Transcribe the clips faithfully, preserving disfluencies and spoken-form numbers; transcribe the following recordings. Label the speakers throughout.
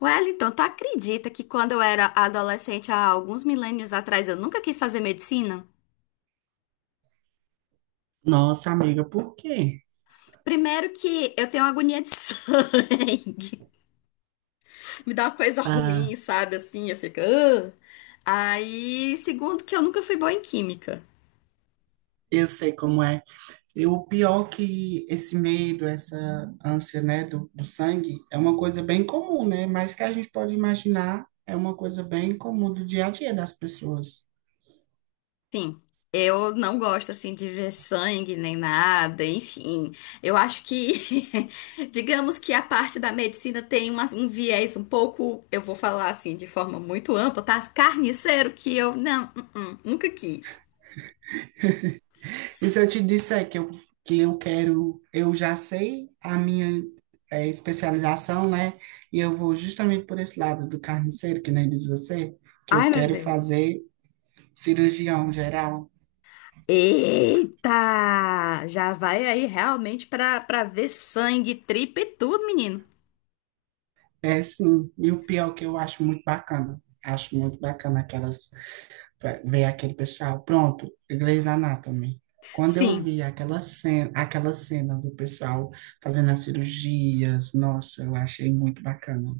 Speaker 1: Wellington, tu acredita que quando eu era adolescente, há alguns milênios atrás, eu nunca quis fazer medicina?
Speaker 2: Nossa, amiga, por quê?
Speaker 1: Primeiro que eu tenho agonia de sangue. Me dá uma coisa
Speaker 2: Ah,
Speaker 1: ruim, sabe? Assim, eu fico. "Ugh". Aí, segundo que eu nunca fui boa em química.
Speaker 2: eu sei como é. E o pior que esse medo, essa ânsia, né, do, do sangue, é uma coisa bem comum, né? Mas que a gente pode imaginar, é uma coisa bem comum do dia a dia das pessoas.
Speaker 1: Sim, eu não gosto assim de ver sangue nem nada, enfim. Eu acho que, digamos que a parte da medicina tem uma- um viés um pouco, eu vou falar assim de forma muito ampla, tá? Carniceiro que eu não, uh-uh, nunca quis.
Speaker 2: E se eu te disser que eu, que eu quero, eu já sei a minha eh, especialização, né? E eu vou justamente por esse lado do carniceiro, que nem diz você, que eu
Speaker 1: Ai, meu
Speaker 2: quero
Speaker 1: Deus.
Speaker 2: fazer cirurgião geral.
Speaker 1: Eita! Já vai aí realmente pra, pra ver sangue, tripa e tudo, menino.
Speaker 2: É sim, e o pior que eu acho muito bacana, acho muito bacana aquelas, ver aquele pessoal, pronto, Grey's Anatomy. Quando eu
Speaker 1: Sim.
Speaker 2: vi aquela cena, aquela cena do pessoal fazendo as cirurgias, nossa, eu achei muito bacana.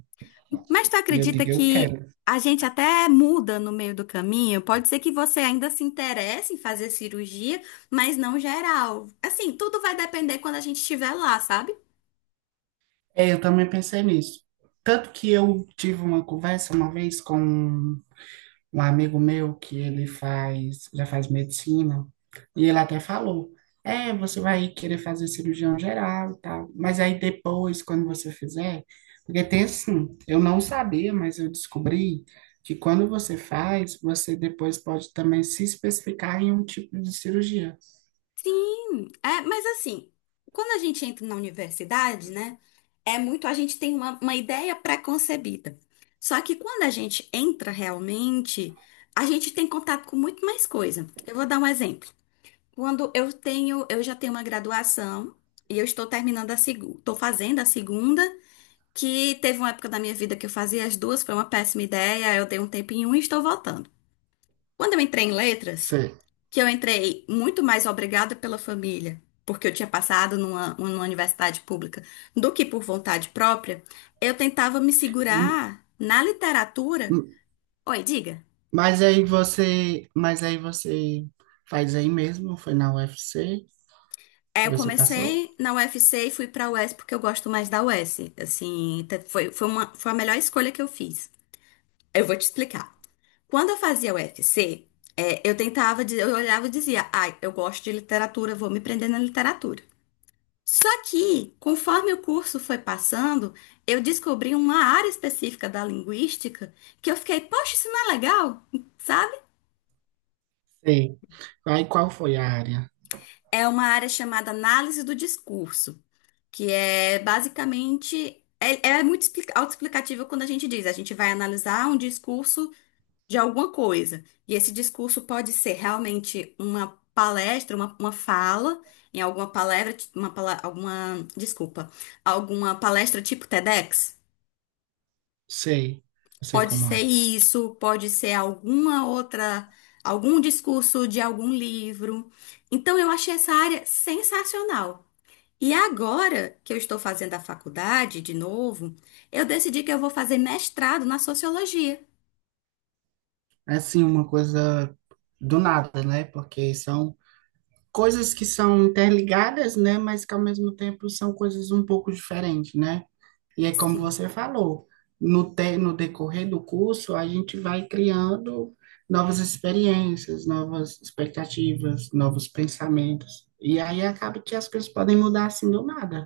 Speaker 1: Mas tu
Speaker 2: E eu
Speaker 1: acredita
Speaker 2: digo, eu
Speaker 1: que
Speaker 2: quero.
Speaker 1: a gente até muda no meio do caminho? Pode ser que você ainda se interesse em fazer cirurgia, mas não geral. Assim, tudo vai depender quando a gente estiver lá, sabe?
Speaker 2: É, eu também pensei nisso. Tanto que eu tive uma conversa uma vez com um um amigo meu que ele faz, já faz medicina, e ele até falou, é, você vai querer fazer cirurgião geral e tal, mas aí depois, quando você fizer, porque tem assim, eu não sabia, mas eu descobri que quando você faz, você depois pode também se especificar em um tipo de cirurgia.
Speaker 1: Sim, é, mas assim, quando a gente entra na universidade, né, é muito, a gente tem uma, uma ideia pré-concebida. Só que quando a gente entra realmente, a gente tem contato com muito mais coisa. Eu vou dar um exemplo. Quando eu tenho, eu já tenho uma graduação e eu estou terminando a segunda, estou fazendo a segunda, que teve uma época da minha vida que eu fazia as duas, foi uma péssima ideia, eu dei um tempo em um e estou voltando. Quando eu entrei em letras,
Speaker 2: Você-
Speaker 1: que eu entrei muito mais obrigada pela família, porque eu tinha passado numa, numa universidade pública, do que por vontade própria, eu tentava me
Speaker 2: m-
Speaker 1: segurar na literatura.
Speaker 2: m-
Speaker 1: Oi, diga.
Speaker 2: Mas aí você, mas aí você faz aí mesmo, foi na U F C,
Speaker 1: É, eu
Speaker 2: você passou?
Speaker 1: comecei na U F C e fui pra U S porque eu gosto mais da U S. Assim, te- foi, foi uma, foi a melhor escolha que eu fiz. Eu vou te explicar. Quando eu fazia U F C, é, eu tentava, dizer- eu olhava e dizia, ai, eu gosto de literatura, vou me prender na literatura. Só que, conforme o curso foi passando, eu descobri uma área específica da linguística que eu fiquei, poxa, isso não é legal, sabe?
Speaker 2: Sei. Aí qual foi a área?
Speaker 1: É uma área chamada análise do discurso. que é basicamente é, é muito expli- autoexplicativo quando a gente diz, a gente vai analisar um discurso de alguma coisa. E esse discurso pode ser realmente uma palestra, uma, uma fala, em alguma palestra, uma, pala- alguma, desculpa, alguma palestra tipo TEDx.
Speaker 2: Sei, eu sei
Speaker 1: Pode
Speaker 2: como
Speaker 1: ser
Speaker 2: é.
Speaker 1: isso, pode ser alguma outra, algum discurso de algum livro. Então eu achei essa área sensacional. E agora que eu estou fazendo a faculdade de novo, eu decidi que eu vou fazer mestrado na sociologia.
Speaker 2: É assim, uma coisa do nada, né? Porque são coisas que são interligadas, né? Mas que ao mesmo tempo são coisas um pouco diferentes, né? E é como
Speaker 1: Sim,
Speaker 2: você falou, no, te, no decorrer do curso, a gente vai criando novas experiências, novas expectativas, novos pensamentos. E aí acaba que as coisas podem mudar assim do nada,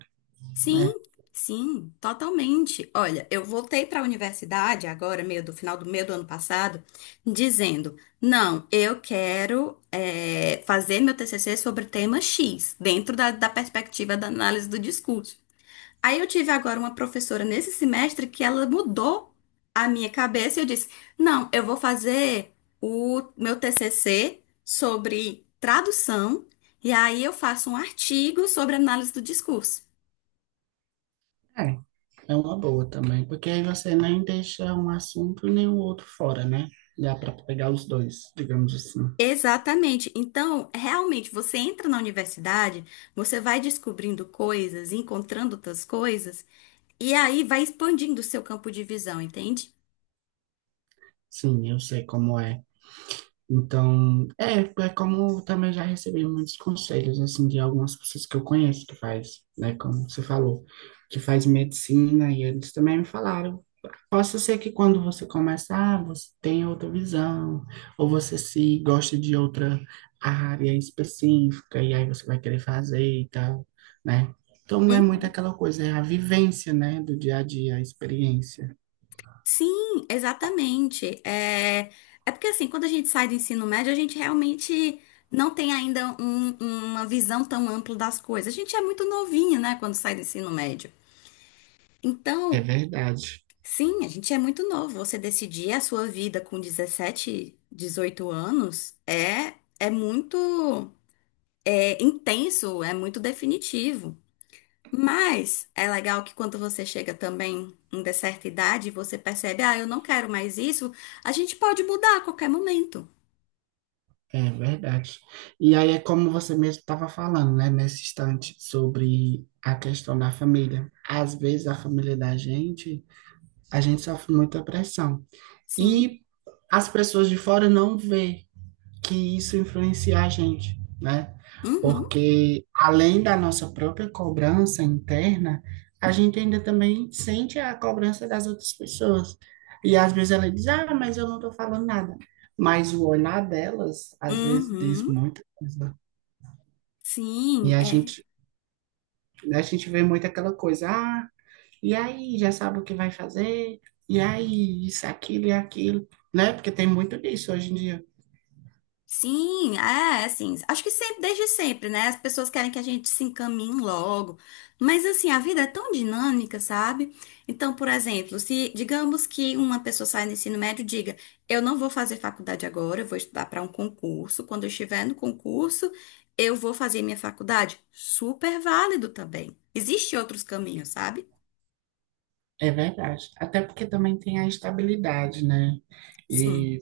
Speaker 2: né?
Speaker 1: sim, sim, totalmente. Olha, eu voltei para a universidade agora, meio do final do meio do ano passado, dizendo: não, eu quero eh, fazer meu T C C sobre tema X, dentro da, da perspectiva da análise do discurso. Aí eu tive agora uma professora nesse semestre que ela mudou a minha cabeça e eu disse: "Não, eu vou fazer o meu T C C sobre tradução e aí eu faço um artigo sobre análise do discurso".
Speaker 2: É. É uma boa também, porque aí você nem deixa um assunto nem o outro fora, né? Dá para pegar os dois, digamos assim.
Speaker 1: Exatamente. Então, realmente, você entra na universidade, você vai descobrindo coisas, encontrando outras coisas, e aí vai expandindo o seu campo de visão, entende?
Speaker 2: Sim, eu sei como é. Então, é, é como eu também já recebi muitos conselhos, assim, de algumas pessoas que eu conheço que faz, né? Como você falou, que faz medicina, e eles também me falaram possa ser que quando você começar, você tenha outra visão, ou você se gosta de outra área específica, e aí você vai querer fazer e tal, né? Então não é muito
Speaker 1: Uhum.
Speaker 2: aquela coisa, é a vivência, né, do dia a dia, a experiência.
Speaker 1: Sim, exatamente. É, é porque assim, quando a gente sai do ensino médio, a gente realmente não tem ainda um- uma visão tão ampla das coisas. A gente é muito novinho, né, quando sai do ensino médio.
Speaker 2: É
Speaker 1: Então,
Speaker 2: verdade,
Speaker 1: sim, a gente é muito novo. Você decidir a sua vida com dezessete dezoito anos é, é, muito é, intenso, é muito definitivo. Mas é legal que quando você chega também em de certa idade, você percebe, ah, eu não quero mais isso, a gente pode mudar a qualquer momento.
Speaker 2: é verdade. E aí é como você mesmo estava falando, né, nesse instante, sobre a questão da família. Às vezes a família da gente, a gente sofre muita pressão.
Speaker 1: Sim.
Speaker 2: E as pessoas de fora não vê que isso influencia a gente, né?
Speaker 1: Uhum.
Speaker 2: Porque além da nossa própria cobrança interna, a gente ainda também sente a cobrança das outras pessoas. E às vezes ela diz, ah, mas eu não estou falando nada. Mas o olhar delas, às vezes, diz
Speaker 1: Uhum.
Speaker 2: muita coisa. E
Speaker 1: Sim,
Speaker 2: a
Speaker 1: é.
Speaker 2: gente, a gente vê muito aquela coisa, ah, e aí, já sabe o que vai fazer? E aí, isso, aquilo e aquilo, né? Porque tem muito disso hoje em dia.
Speaker 1: Sim, é, assim, acho que sempre, desde sempre, né? As pessoas querem que a gente se encaminhe logo, mas assim, a vida é tão dinâmica, sabe? Então, por exemplo, se digamos que uma pessoa sai do ensino médio e diga, eu não vou fazer faculdade agora, eu vou estudar para um concurso, quando eu estiver no concurso, eu vou fazer minha faculdade. Super válido também. Existem outros caminhos, sabe?
Speaker 2: É verdade. Até porque também tem a estabilidade, né?
Speaker 1: Sim.
Speaker 2: E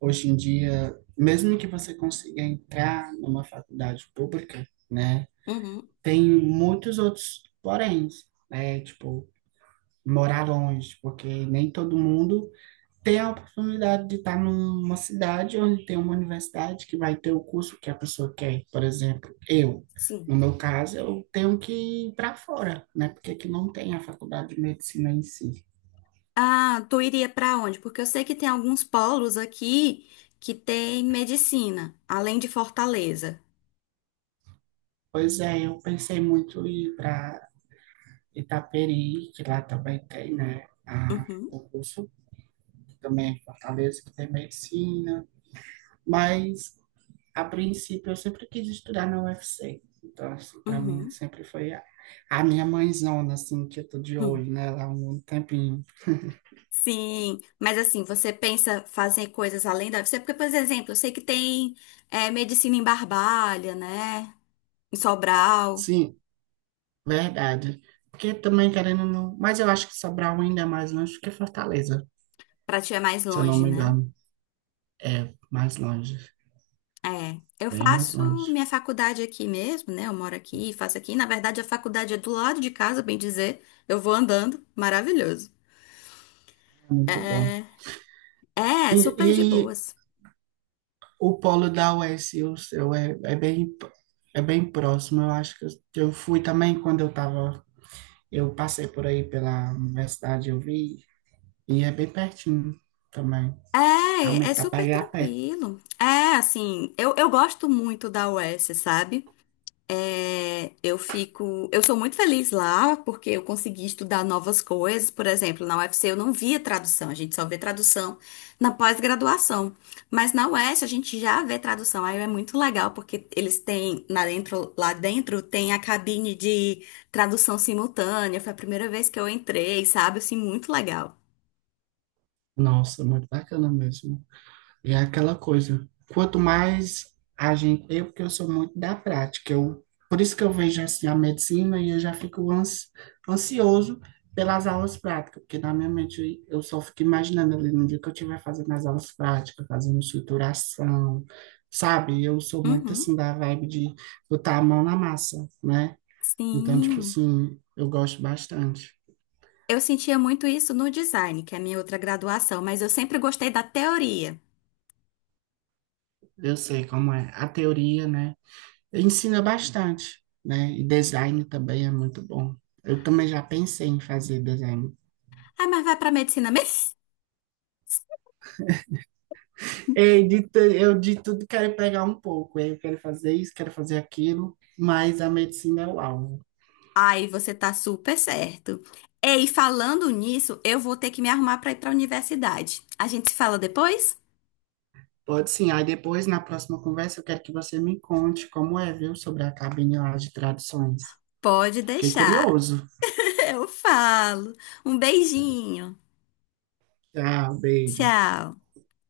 Speaker 2: hoje em dia, mesmo que você consiga entrar numa faculdade pública, né?
Speaker 1: Uhum.
Speaker 2: Tem muitos outros porém, né? Tipo, morar longe, porque nem todo mundo tem a oportunidade de estar numa cidade onde tem uma universidade que vai ter o curso que a pessoa quer. Por exemplo, eu,
Speaker 1: Sim.
Speaker 2: no meu caso, eu tenho que ir para fora, né? Porque aqui não tem a faculdade de medicina em si.
Speaker 1: Ah, tu iria para onde? Porque eu sei que tem alguns polos aqui que tem medicina, além de Fortaleza.
Speaker 2: Pois é, eu pensei muito em ir para Itaperi, que lá também tem, né, a,
Speaker 1: Uhum,
Speaker 2: o curso, que também é em Fortaleza, que tem medicina, mas a princípio eu sempre quis estudar na U F C, então assim, para mim
Speaker 1: uhum,
Speaker 2: sempre foi a, a minha mãezona, assim, que eu tô de
Speaker 1: uhum.
Speaker 2: olho nela há um tempinho.
Speaker 1: Sim, mas assim, você pensa fazer coisas além da... Você, porque, por exemplo, eu sei que tem é, medicina em Barbalha, né? Em Sobral,
Speaker 2: Sim, verdade, porque também querendo, não, mas eu acho que Sobral ainda é mais longe do que Fortaleza,
Speaker 1: para ti é mais
Speaker 2: se eu não
Speaker 1: longe,
Speaker 2: me
Speaker 1: né?
Speaker 2: engano, é mais longe,
Speaker 1: É, eu
Speaker 2: bem mais
Speaker 1: faço
Speaker 2: longe,
Speaker 1: minha faculdade aqui mesmo, né? Eu moro aqui, faço aqui. Na verdade, a faculdade é do lado de casa, bem dizer. Eu vou andando, maravilhoso.
Speaker 2: muito bom.
Speaker 1: É, É, super de
Speaker 2: E
Speaker 1: boas.
Speaker 2: o polo da U E S e o seu é, é bem, é bem próximo. Eu acho que eu, eu fui também quando eu tava, eu passei por aí pela universidade, eu vi, e é bem pertinho também.
Speaker 1: É, é
Speaker 2: Realmente dá pra
Speaker 1: super
Speaker 2: ir a pé.
Speaker 1: tranquilo. É, assim, eu, eu gosto muito da U E S, sabe? É, eu fico, eu sou muito feliz lá porque eu consegui estudar novas coisas. Por exemplo, na U F C eu não via tradução, a gente só vê tradução na pós-graduação. Mas na U E S a gente já vê tradução, aí é muito legal porque eles têm lá dentro, lá dentro tem a cabine de tradução simultânea. Foi a primeira vez que eu entrei, sabe? Assim, muito legal.
Speaker 2: Nossa, muito bacana mesmo. E é aquela coisa, quanto mais a gente, eu porque eu sou muito da prática, eu, por isso que eu vejo assim a medicina e eu já fico ans, ansioso pelas aulas práticas, porque na minha mente eu só fico imaginando ali no dia que eu estiver fazendo as aulas práticas, fazendo estruturação, sabe? Eu sou muito
Speaker 1: Uhum.
Speaker 2: assim da vibe de botar a mão na massa, né? Então, tipo
Speaker 1: Sim.
Speaker 2: assim, eu gosto bastante.
Speaker 1: Eu sentia muito isso no design, que é a minha outra graduação, mas eu sempre gostei da teoria.
Speaker 2: Eu sei como é a teoria, né? Ensina bastante, né? E design também é muito bom. Eu também já pensei em fazer design.
Speaker 1: Ah, mas vai para medicina mesmo?
Speaker 2: Ei, de tu- eu de tudo quero pegar um pouco. Eu quero fazer isso, quero fazer aquilo, mas a medicina é o alvo.
Speaker 1: Ai, você tá super certo. Ei, falando nisso, eu vou ter que me arrumar para ir para a universidade. A gente se fala depois?
Speaker 2: Pode sim. Aí depois, na próxima conversa, eu quero que você me conte como é, viu, sobre a cabine lá de traduções.
Speaker 1: Pode
Speaker 2: Fiquei
Speaker 1: deixar.
Speaker 2: curioso.
Speaker 1: Eu falo. Um beijinho.
Speaker 2: Tchau, beijos.
Speaker 1: Tchau.